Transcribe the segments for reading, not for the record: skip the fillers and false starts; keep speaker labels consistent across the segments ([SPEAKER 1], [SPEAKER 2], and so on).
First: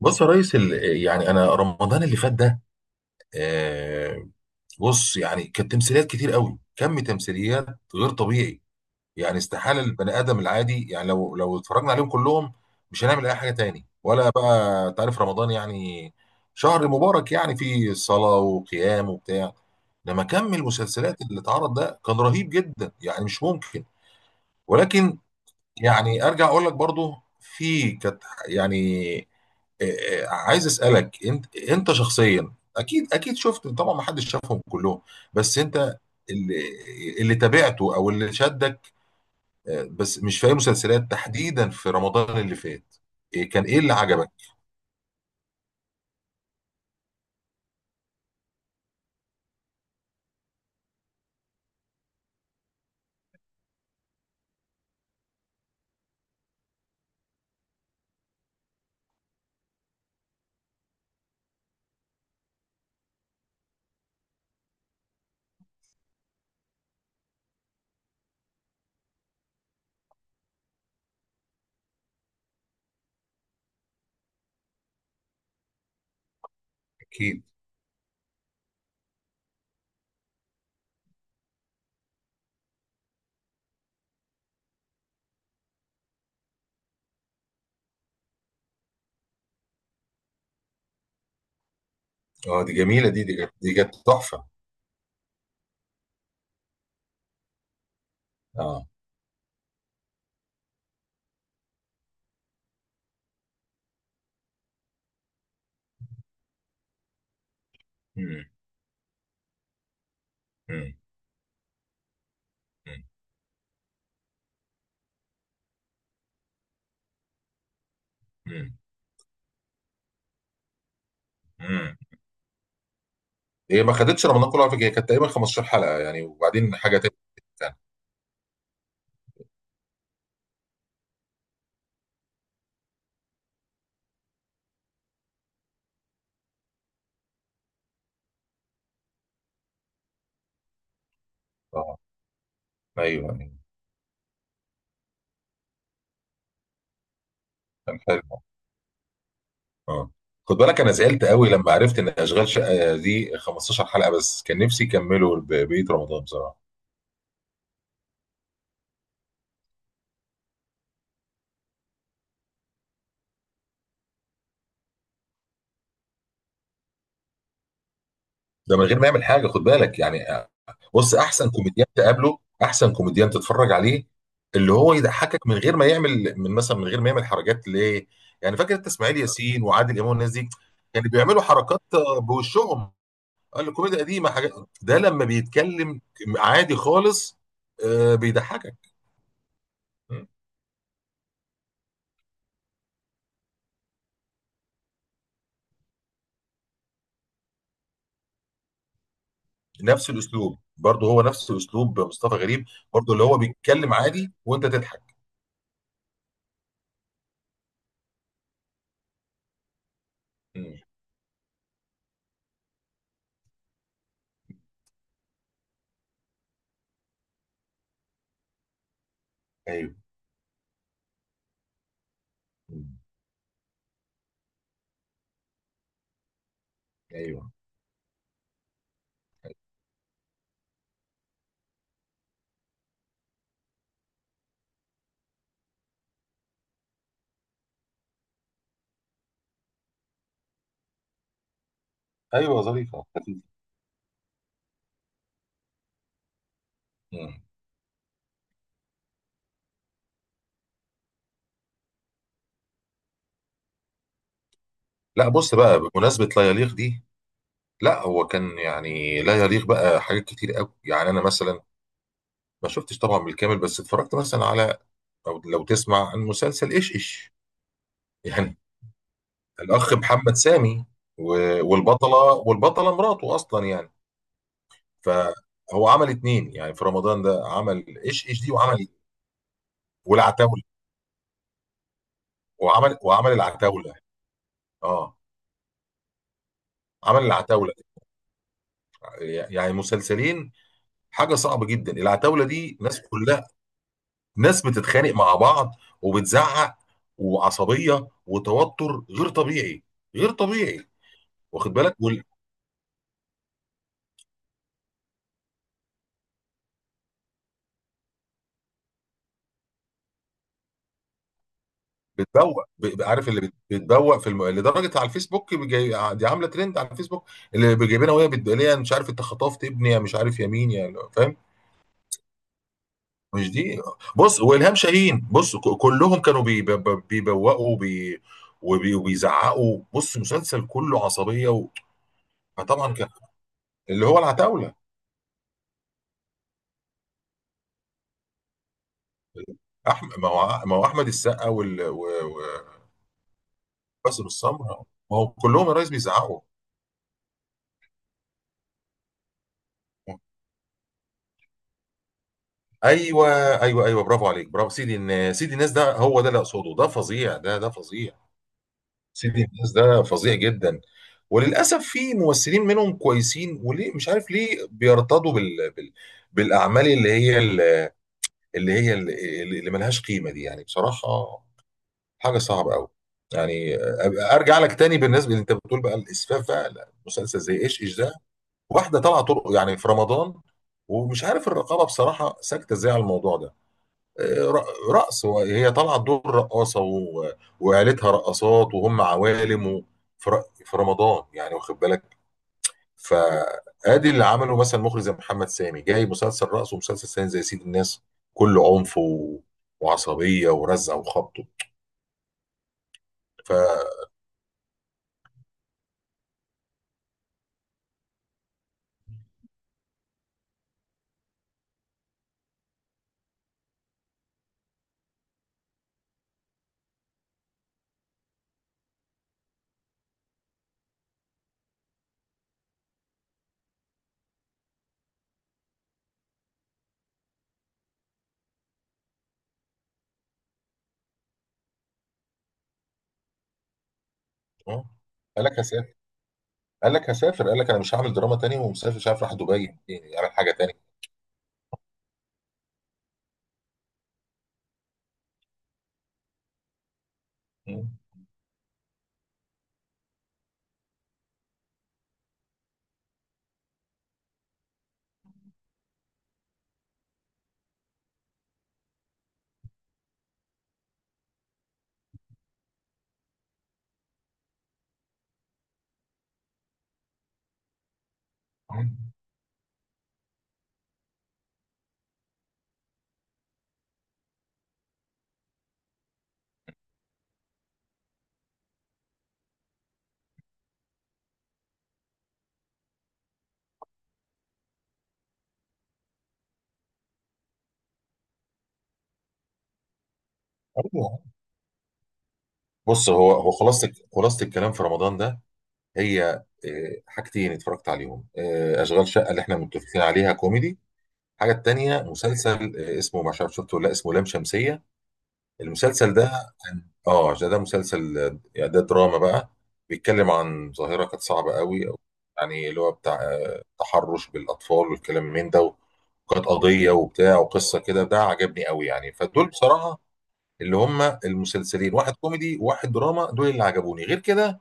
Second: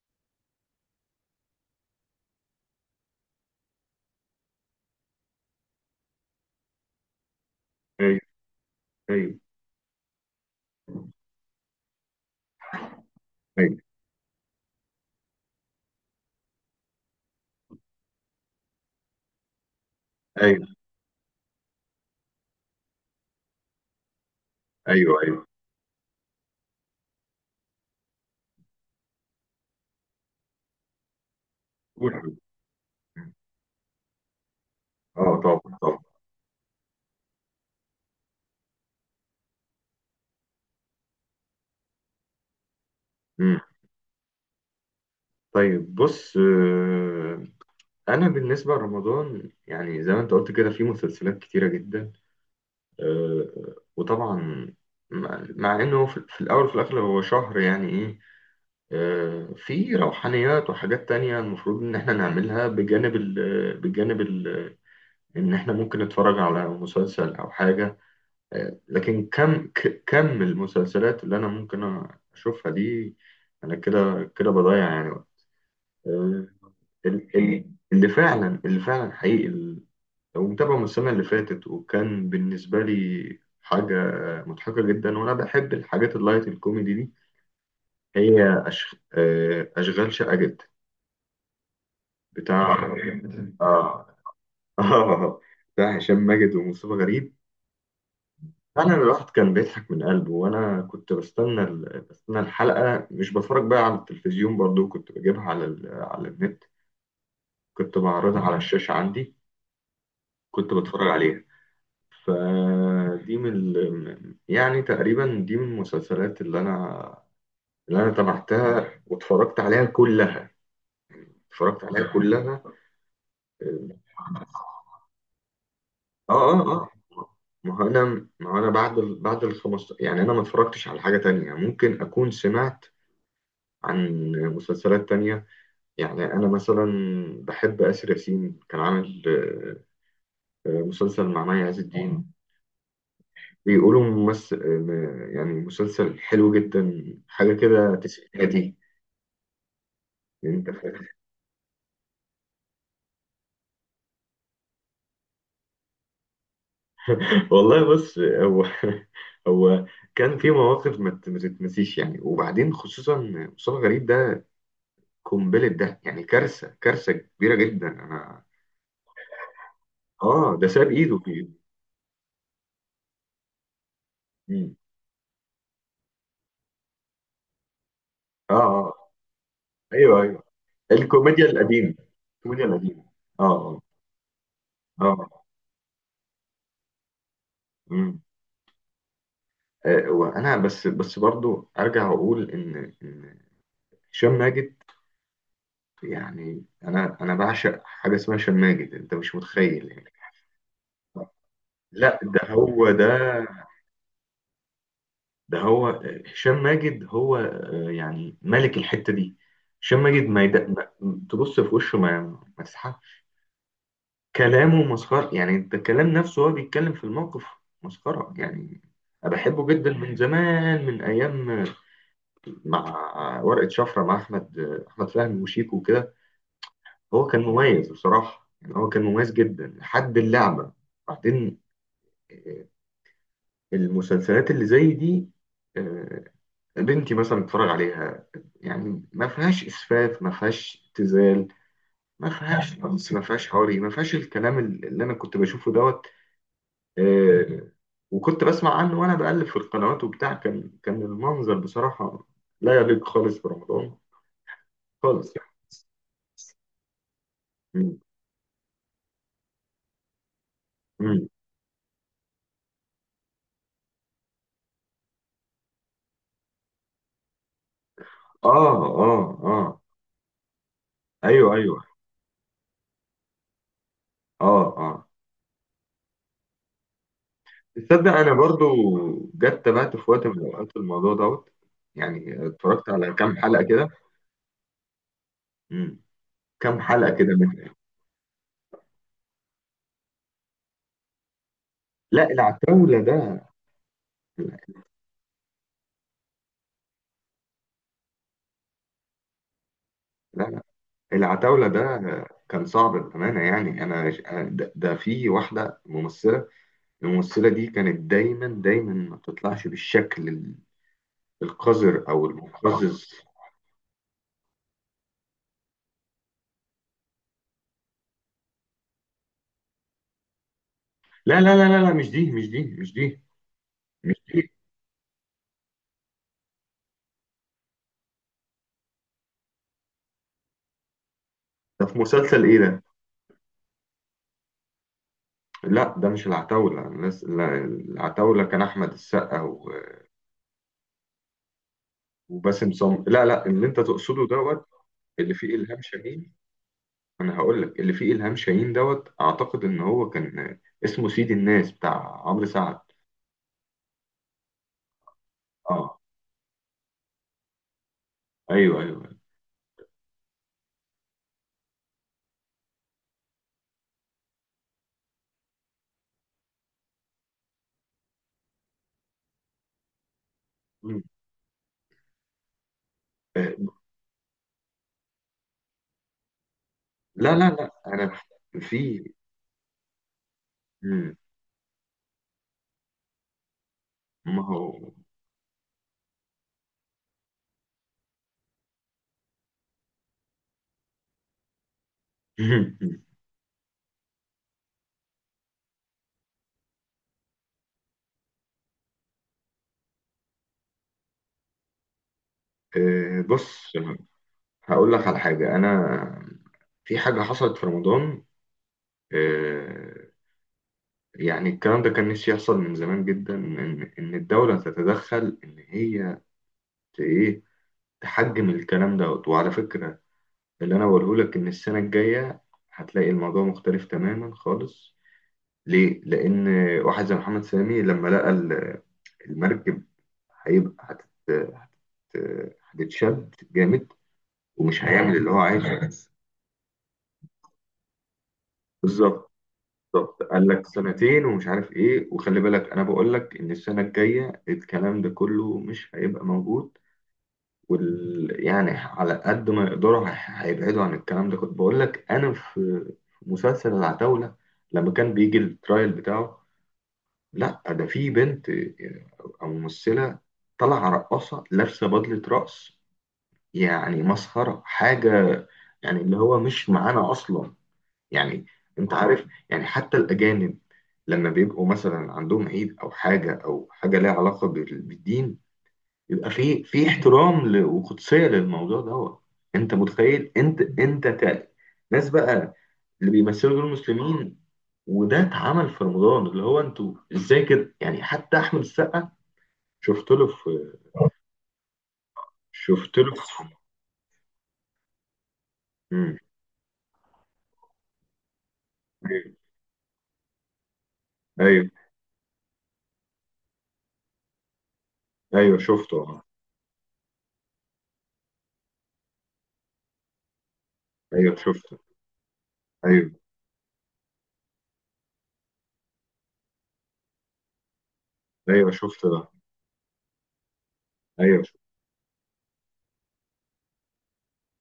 [SPEAKER 1] بص يا ريس انا رمضان اللي فات ده. آه، بص يعني كانت تمثيليات كتير قوي، كم تمثيليات غير
[SPEAKER 2] ايوه
[SPEAKER 1] طبيعي. يعني
[SPEAKER 2] ايوه
[SPEAKER 1] استحالة البني ادم العادي، يعني لو اتفرجنا عليهم كلهم مش هنعمل اي حاجة
[SPEAKER 2] ايوه
[SPEAKER 1] تاني. ولا بقى، تعرف رمضان يعني شهر مبارك، يعني فيه صلاة وقيام وبتاع. لما كم
[SPEAKER 2] ايوه
[SPEAKER 1] المسلسلات اللي اتعرض ده، كان رهيب جدا يعني، مش ممكن.
[SPEAKER 2] ايوه
[SPEAKER 1] ولكن
[SPEAKER 2] ايوه
[SPEAKER 1] يعني ارجع اقول لك برضو في كانت يعني. عايز اسالك، انت
[SPEAKER 2] قول حبيبي.
[SPEAKER 1] شخصيا، اكيد اكيد شفت طبعا، ما حدش شافهم كلهم،
[SPEAKER 2] اه،
[SPEAKER 1] بس
[SPEAKER 2] طبعا
[SPEAKER 1] انت
[SPEAKER 2] طبعا.
[SPEAKER 1] اللي اللي تابعته او اللي شدك. بس مش في اي مسلسلات تحديدا في رمضان اللي فات.
[SPEAKER 2] مم.
[SPEAKER 1] كان ايه اللي عجبك؟
[SPEAKER 2] طيب، بص، انا بالنسبه لرمضان يعني زي ما انت قلت كده في مسلسلات كتيره جدا. وطبعا مع انه في الاول وفي الاخر هو شهر يعني ايه. في روحانيات وحاجات تانية المفروض ان احنا نعملها بجانب ال ان احنا ممكن نتفرج على مسلسل او حاجه. لكن كم المسلسلات اللي انا ممكن اشوفها دي انا كده كده بضيع يعني وقت. آه، ال-
[SPEAKER 1] اكيد.
[SPEAKER 2] ال- اللي فعلا اللي فعلا حقيقي، لو متابعه من السنه اللي فاتت، وكان بالنسبه لي حاجه مضحكه جدا، وانا بحب الحاجات اللايت الكوميدي دي. هي أش... آه، اشغال شقه جدا
[SPEAKER 1] اه، دي
[SPEAKER 2] بتاع.
[SPEAKER 1] جميله، دي كانت
[SPEAKER 2] اه.
[SPEAKER 1] تحفه.
[SPEAKER 2] اه. بتاع هشام ماجد ومصطفى غريب.
[SPEAKER 1] اه.
[SPEAKER 2] فعلا الواحد كان بيضحك من قلبه، وانا كنت بستنى الحلقه، مش بتفرج بقى على التلفزيون، برضو كنت بجيبها على النت، كنت بعرضها
[SPEAKER 1] مم.
[SPEAKER 2] على الشاشه عندي، كنت
[SPEAKER 1] مم.
[SPEAKER 2] بتفرج عليها.
[SPEAKER 1] مم.
[SPEAKER 2] فدي يعني تقريبا دي من المسلسلات اللي انا
[SPEAKER 1] مم.
[SPEAKER 2] تابعتها واتفرجت عليها كلها، اتفرجت
[SPEAKER 1] مم.
[SPEAKER 2] عليها كلها.
[SPEAKER 1] هي ما خدتش رمضان كله على فكره، هي كانت تقريبا 15 حلقه يعني،
[SPEAKER 2] اه، اه،
[SPEAKER 1] وبعدين
[SPEAKER 2] اه.
[SPEAKER 1] حاجه تانية.
[SPEAKER 2] ما هو انا بعد ال 15 يعني انا ما اتفرجتش على حاجه تانية، ممكن اكون سمعت عن مسلسلات تانية. يعني أنا مثلا بحب آسر ياسين، كان عامل مسلسل مع مي عز
[SPEAKER 1] اه،
[SPEAKER 2] الدين،
[SPEAKER 1] ايوه، أيوة.
[SPEAKER 2] بيقولوا ممثل يعني. مسلسل حلو جدا، حاجة كده
[SPEAKER 1] كان حلو.
[SPEAKER 2] تسعيناتي.
[SPEAKER 1] اه. خد
[SPEAKER 2] أنت
[SPEAKER 1] بالك، انا
[SPEAKER 2] فاهم؟
[SPEAKER 1] زعلت قوي لما عرفت ان اشغال شقه دي 15 حلقه بس، كان نفسي يكملوا بقيه رمضان بصراحه.
[SPEAKER 2] والله بص، هو هو كان في مواقف ما تتنسيش يعني، وبعدين خصوصا مصطفى غريب ده قنبلة، ده يعني كارثة، كارثة كبيرة جدا. أنا
[SPEAKER 1] ده من غير ما يعمل حاجه، خد بالك يعني.
[SPEAKER 2] ده ساب
[SPEAKER 1] بص،
[SPEAKER 2] إيده في.
[SPEAKER 1] احسن كوميديان تقابله، احسن كوميديان تتفرج عليه، اللي
[SPEAKER 2] مم.
[SPEAKER 1] هو يضحكك من غير ما يعمل، من مثلا من غير ما يعمل حركات ليه.
[SPEAKER 2] آه،
[SPEAKER 1] يعني فاكر انت
[SPEAKER 2] آه،
[SPEAKER 1] اسماعيل ياسين وعادل امام
[SPEAKER 2] أيوه،
[SPEAKER 1] والناس
[SPEAKER 2] أيوه.
[SPEAKER 1] دي كانوا بيعملوا
[SPEAKER 2] الكوميديا
[SPEAKER 1] حركات
[SPEAKER 2] القديمة. الكوميديا
[SPEAKER 1] بوشهم.
[SPEAKER 2] القديمة. آه،
[SPEAKER 1] قال له
[SPEAKER 2] آه،
[SPEAKER 1] كوميديا قديمه، حاجات ده لما
[SPEAKER 2] آه.
[SPEAKER 1] بيتكلم عادي خالص،
[SPEAKER 2] مم.
[SPEAKER 1] بيضحكك.
[SPEAKER 2] وانا بس برضو ارجع اقول ان هشام ماجد، يعني انا بعشق حاجه اسمها هشام ماجد، انت مش متخيل
[SPEAKER 1] نفس
[SPEAKER 2] يعني.
[SPEAKER 1] الاسلوب برضه، هو نفس اسلوب
[SPEAKER 2] لا
[SPEAKER 1] مصطفى
[SPEAKER 2] ده
[SPEAKER 1] غريب
[SPEAKER 2] هو ده،
[SPEAKER 1] برضه، اللي هو بيتكلم عادي وانت تضحك.
[SPEAKER 2] ده هو هشام ماجد، هو يعني ملك الحته دي. هشام ماجد
[SPEAKER 1] مم.
[SPEAKER 2] ما تبص في وشه، ما تسحبش كلامه مسخره، يعني انت الكلام نفسه هو بيتكلم في الموقف مسخره يعني. انا بحبه جدا
[SPEAKER 1] ايوه.
[SPEAKER 2] من زمان، من ايام
[SPEAKER 1] مم.
[SPEAKER 2] مع ورقة شفرة، مع أحمد، أحمد فهمي وشيكو وكده. هو كان
[SPEAKER 1] ايوه،
[SPEAKER 2] مميز بصراحة، يعني هو كان مميز جدا لحد اللعبة. بعدين آه، المسلسلات اللي زي دي آه، بنتي مثلا بتتفرج عليها، يعني ما فيهاش إسفاف، ما فيهاش ابتذال، ما
[SPEAKER 1] ايوه
[SPEAKER 2] فيهاش
[SPEAKER 1] ظريفه
[SPEAKER 2] نص، ما
[SPEAKER 1] خفيفه.
[SPEAKER 2] فيهاش حواري، ما فيهاش الكلام اللي أنا كنت بشوفه دوت.
[SPEAKER 1] مم.
[SPEAKER 2] آه، وكنت بسمع عنه وأنا بقلب في القنوات وبتاع، كان كان المنظر بصراحة لا يليق خالص برمضان،
[SPEAKER 1] لا،
[SPEAKER 2] خالص يعني.
[SPEAKER 1] بص بقى، بمناسبه لا يليق دي، لا هو كان يعني لا يليق بقى حاجات كتير قوي. يعني انا
[SPEAKER 2] مم.
[SPEAKER 1] مثلا ما شفتش طبعا بالكامل، بس اتفرجت مثلا على، او لو تسمع عن مسلسل ايش ايش
[SPEAKER 2] اه،
[SPEAKER 1] يعني
[SPEAKER 2] اه، اه.
[SPEAKER 1] الاخ محمد سامي،
[SPEAKER 2] ايوه، ايوه.
[SPEAKER 1] والبطله مراته اصلا يعني.
[SPEAKER 2] اه، اه.
[SPEAKER 1] فهو عمل اتنين يعني في رمضان ده، عمل
[SPEAKER 2] تصدق
[SPEAKER 1] ايش
[SPEAKER 2] انا
[SPEAKER 1] ايش دي
[SPEAKER 2] برضو
[SPEAKER 1] وعمل
[SPEAKER 2] جت تابعت في وقت من
[SPEAKER 1] والعتاوله
[SPEAKER 2] الاوقات الموضوع دوت، يعني اتفرجت
[SPEAKER 1] وعمل
[SPEAKER 2] على
[SPEAKER 1] وعمل
[SPEAKER 2] كام حلقه كده.
[SPEAKER 1] العتاوله اه
[SPEAKER 2] مم. كام حلقه
[SPEAKER 1] عمل
[SPEAKER 2] كده منه.
[SPEAKER 1] العتاوله، يعني مسلسلين. حاجه صعبه جدا،
[SPEAKER 2] لا
[SPEAKER 1] العتاوله دي
[SPEAKER 2] العتاوله
[SPEAKER 1] ناس
[SPEAKER 2] ده،
[SPEAKER 1] كلها، ناس بتتخانق مع بعض وبتزعق وعصبيه وتوتر غير طبيعي، غير
[SPEAKER 2] لا لا،
[SPEAKER 1] طبيعي.
[SPEAKER 2] العتاوله
[SPEAKER 1] واخد بالك؟
[SPEAKER 2] ده كان صعب بامانه، يعني انا ده, ده في واحده ممثله، الممثله دي كانت دايما دايما ما بتطلعش القذر او
[SPEAKER 1] بتبوق،
[SPEAKER 2] المقزز.
[SPEAKER 1] عارف اللي بتبوق في لدرجه على الفيسبوك، دي عامله ترند على الفيسبوك، اللي جايبينها وهي بتقول لها مش عارف انت خطفت ابني، يا مش عارف يا مين، يا فاهم.
[SPEAKER 2] لا لا لا لا لا، مش دي، مش دي، مش دي،
[SPEAKER 1] مش دي.
[SPEAKER 2] مش
[SPEAKER 1] بص،
[SPEAKER 2] دي.
[SPEAKER 1] والهام شاهين، بص كلهم كانوا بيبوقوا وبيزعقوا. بص، مسلسل كله عصبيه. و...
[SPEAKER 2] ده في مسلسل ايه ده؟
[SPEAKER 1] فطبعا كان اللي هو العتاوله،
[SPEAKER 2] لا ده مش العتاولة، الناس لا، العتاولة كان أحمد السقا
[SPEAKER 1] احمد، ما هو احمد السقا
[SPEAKER 2] وباسم سمرة، لا لا اللي أنت تقصده
[SPEAKER 1] وباسم
[SPEAKER 2] دوت
[SPEAKER 1] السمره، ما هو
[SPEAKER 2] اللي فيه
[SPEAKER 1] كلهم يا
[SPEAKER 2] إلهام
[SPEAKER 1] ريس
[SPEAKER 2] شاهين.
[SPEAKER 1] بيزعقوا.
[SPEAKER 2] أنا هقول لك، اللي فيه إلهام شاهين دوت أعتقد إن هو كان اسمه سيد الناس بتاع عمرو سعد.
[SPEAKER 1] ايوه، ايوه، ايوه، برافو عليك، برافو، سيدي الناس، سيدي الناس ده
[SPEAKER 2] أه،
[SPEAKER 1] هو ده اللي اقصده، ده فظيع، ده فظيع.
[SPEAKER 2] أيوه، أيوه.
[SPEAKER 1] سيدي الناس ده فظيع جدا. وللاسف في ممثلين منهم كويسين، وليه مش عارف، ليه بيرتضوا بالاعمال اللي هي ال- اللي ملهاش قيمه دي يعني
[SPEAKER 2] مم.
[SPEAKER 1] بصراحه. حاجه صعبه قوي
[SPEAKER 2] آه،
[SPEAKER 1] يعني. أبقى ارجع لك تاني بالنسبه اللي انت بتقول بقى الاسفاف بقى، لا،
[SPEAKER 2] لا
[SPEAKER 1] مسلسل
[SPEAKER 2] لا
[SPEAKER 1] زي
[SPEAKER 2] لا
[SPEAKER 1] ايش ايش
[SPEAKER 2] أنا
[SPEAKER 1] ده واحده
[SPEAKER 2] في.
[SPEAKER 1] طالعه طرق يعني في رمضان،
[SPEAKER 2] مم.
[SPEAKER 1] ومش عارف الرقابه بصراحه ساكته ازاي على الموضوع ده.
[SPEAKER 2] ما هو
[SPEAKER 1] رقص، هي طالعه دور رقاصه وعيلتها رقصات وهم عوالم، في رمضان يعني، واخد بالك؟ فادي اللي عمله مثلا مخرج زي محمد سامي، جاي مسلسل رقص ومسلسل ثاني زي سيد الناس كله عنف وعصبيه ورزع وخبط. ف
[SPEAKER 2] بص، هقول لك على حاجة. أنا في حاجة حصلت في رمضان. آه، يعني الكلام ده كان نفسي يحصل من زمان جدا، إن الدولة تتدخل، إن هي ت- إيه تحجم الكلام دوت. وعلى فكرة اللي أنا بقوله لك إن السنة الجاية هتلاقي الموضوع مختلف تماما خالص. ليه؟ لأن واحد زي محمد سامي لما لقى المركب هيبقى هتتشد جامد، ومش
[SPEAKER 1] آه.
[SPEAKER 2] هيعمل اللي هو
[SPEAKER 1] قال
[SPEAKER 2] عايزه.
[SPEAKER 1] لك هسافر، قال لك هسافر. قال لك انا مش هعمل دراما تاني ومسافر، مش عارف،
[SPEAKER 2] بالظبط،
[SPEAKER 1] راح دبي يعني
[SPEAKER 2] بالظبط.
[SPEAKER 1] يعمل
[SPEAKER 2] قال
[SPEAKER 1] حاجه
[SPEAKER 2] لك
[SPEAKER 1] تاني.
[SPEAKER 2] سنتين ومش عارف ايه، وخلي بالك انا بقول لك ان السنه الجايه الكلام ده كله مش هيبقى موجود.
[SPEAKER 1] مم.
[SPEAKER 2] يعني على قد ما يقدروا هيبعدوا عن الكلام ده. كنت بقول لك، انا في في مسلسل العتاولة لما كان بيجي الترايل بتاعه، لا ده في بنت او ممثلة طالعة رقاصة لابسة بدلة رقص، يعني مسخرة حاجة. يعني اللي هو مش معانا اصلا يعني. انت
[SPEAKER 1] مم.
[SPEAKER 2] عارف يعني، حتى الاجانب لما بيبقوا مثلا عندهم عيد او حاجة او حاجة ليها علاقة بالدين، يبقى في في احترام وقدسيه للموضوع دوت. انت متخيل؟ ناس بقى اللي بيمثلوا دول المسلمين، وده اتعمل في رمضان، اللي هو انتوا ازاي كده، يعني حتى احمد السقا شفت له في،
[SPEAKER 1] أيوة.
[SPEAKER 2] شفت
[SPEAKER 1] بص،
[SPEAKER 2] له
[SPEAKER 1] هو
[SPEAKER 2] في.
[SPEAKER 1] هو خلاصه الكلام في رمضان ده،
[SPEAKER 2] مم.
[SPEAKER 1] هي حاجتين اتفرجت عليهم. اشغال شقه
[SPEAKER 2] ايوه،
[SPEAKER 1] اللي احنا متفقين عليها كوميدي، الحاجه
[SPEAKER 2] ايوه،
[SPEAKER 1] التانيه مسلسل اسمه، ما عارف شفته ولا لأ، اسمه لام شمسيه.
[SPEAKER 2] أيوه، شفته
[SPEAKER 1] المسلسل
[SPEAKER 2] اه.
[SPEAKER 1] ده كان ده مسلسل يعني ده دراما بقى، بيتكلم عن ظاهره كانت
[SPEAKER 2] ايوه
[SPEAKER 1] صعبه
[SPEAKER 2] شفته.
[SPEAKER 1] قوي، أو يعني اللي هو
[SPEAKER 2] ايوه،
[SPEAKER 1] بتاع تحرش بالاطفال والكلام من ده، وكانت قضيه وبتاع وقصه كده، ده عجبني
[SPEAKER 2] ايوه
[SPEAKER 1] قوي
[SPEAKER 2] شفته
[SPEAKER 1] يعني.
[SPEAKER 2] ده.
[SPEAKER 1] فدول بصراحه اللي هم
[SPEAKER 2] ايوه شفته.
[SPEAKER 1] المسلسلين، واحد كوميدي وواحد دراما، دول اللي عجبوني غير كده.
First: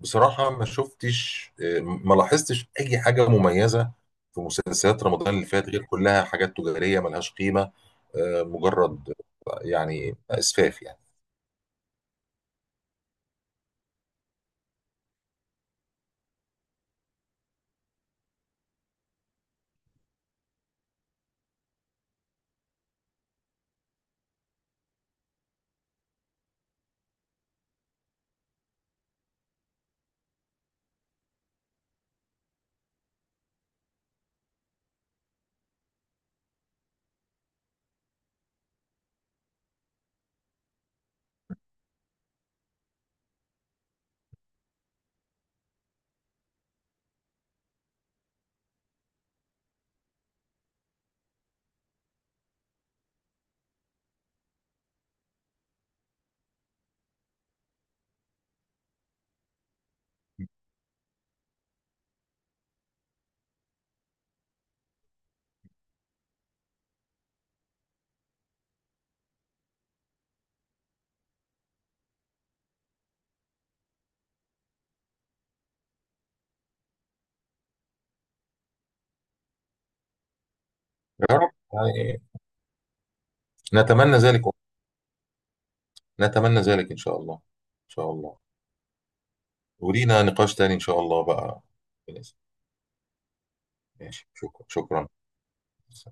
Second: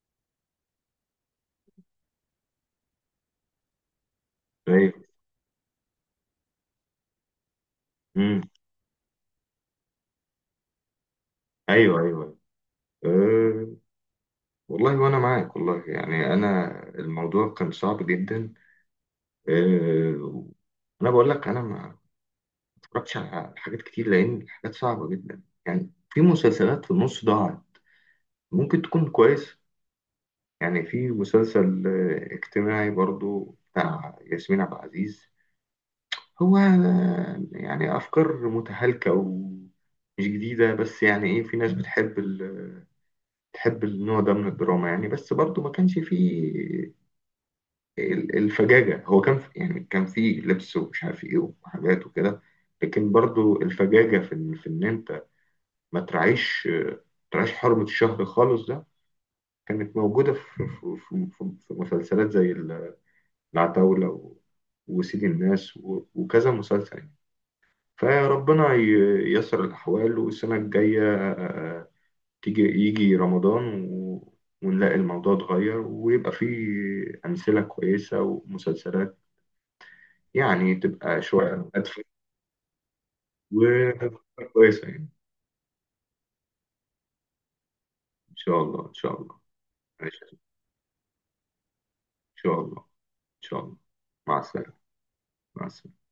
[SPEAKER 1] بصراحة ما شفتش آه، ما لاحظتش أي حاجة مميزة في
[SPEAKER 2] ايوه.
[SPEAKER 1] مسلسلات رمضان اللي فات، غير كلها حاجات تجارية ملهاش قيمة،
[SPEAKER 2] امم.
[SPEAKER 1] مجرد يعني إسفاف يعني.
[SPEAKER 2] ايوه، ايوه، أيوه. أه، والله وانا معاك والله، يعني انا الموضوع كان صعب جدا. آه، انا بقول لك، انا ما اتفرجتش على حاجات كتير، لان الحاجات صعبه جدا، يعني في مسلسلات في النص ضاعت، ممكن تكون كويس. يعني في مسلسل اجتماعي برضو بتاع ياسمين عبد العزيز، هو يعني افكار متهالكه ومش جديده، بس يعني ايه، في ناس بتحب النوع ده من الدراما يعني. بس برضو ما كانش فيه الفجاجة، هو كان في يعني كان في لبس ومش عارف ايه وحاجات وكده، لكن برضو الفجاجة في ان انت ما تراعيش حرمة الشهر خالص ده، كانت موجودة في مسلسلات زي العتاولة و وسيد الناس و وكذا مسلسل يعني. فربنا ييسر الأحوال، والسنة الجاية يجي رمضان و ونلاقي الموضوع اتغير، ويبقى فيه أمثلة كويسة ومسلسلات يعني، تبقى
[SPEAKER 1] يا رب
[SPEAKER 2] شوية هادفة
[SPEAKER 1] يعني. نتمنى ذلك.
[SPEAKER 2] وكويسة يعني.
[SPEAKER 1] نتمنى ذلك إن شاء الله، إن شاء
[SPEAKER 2] إن
[SPEAKER 1] الله.
[SPEAKER 2] شاء الله، إن شاء الله.
[SPEAKER 1] ولينا
[SPEAKER 2] ماشي، إن
[SPEAKER 1] نقاش تاني إن شاء الله بقى.
[SPEAKER 2] شاء الله. إن شاء الله.
[SPEAKER 1] ماشي،
[SPEAKER 2] مع
[SPEAKER 1] شكرا،
[SPEAKER 2] السلامة.
[SPEAKER 1] شكرا.
[SPEAKER 2] مع السلامة.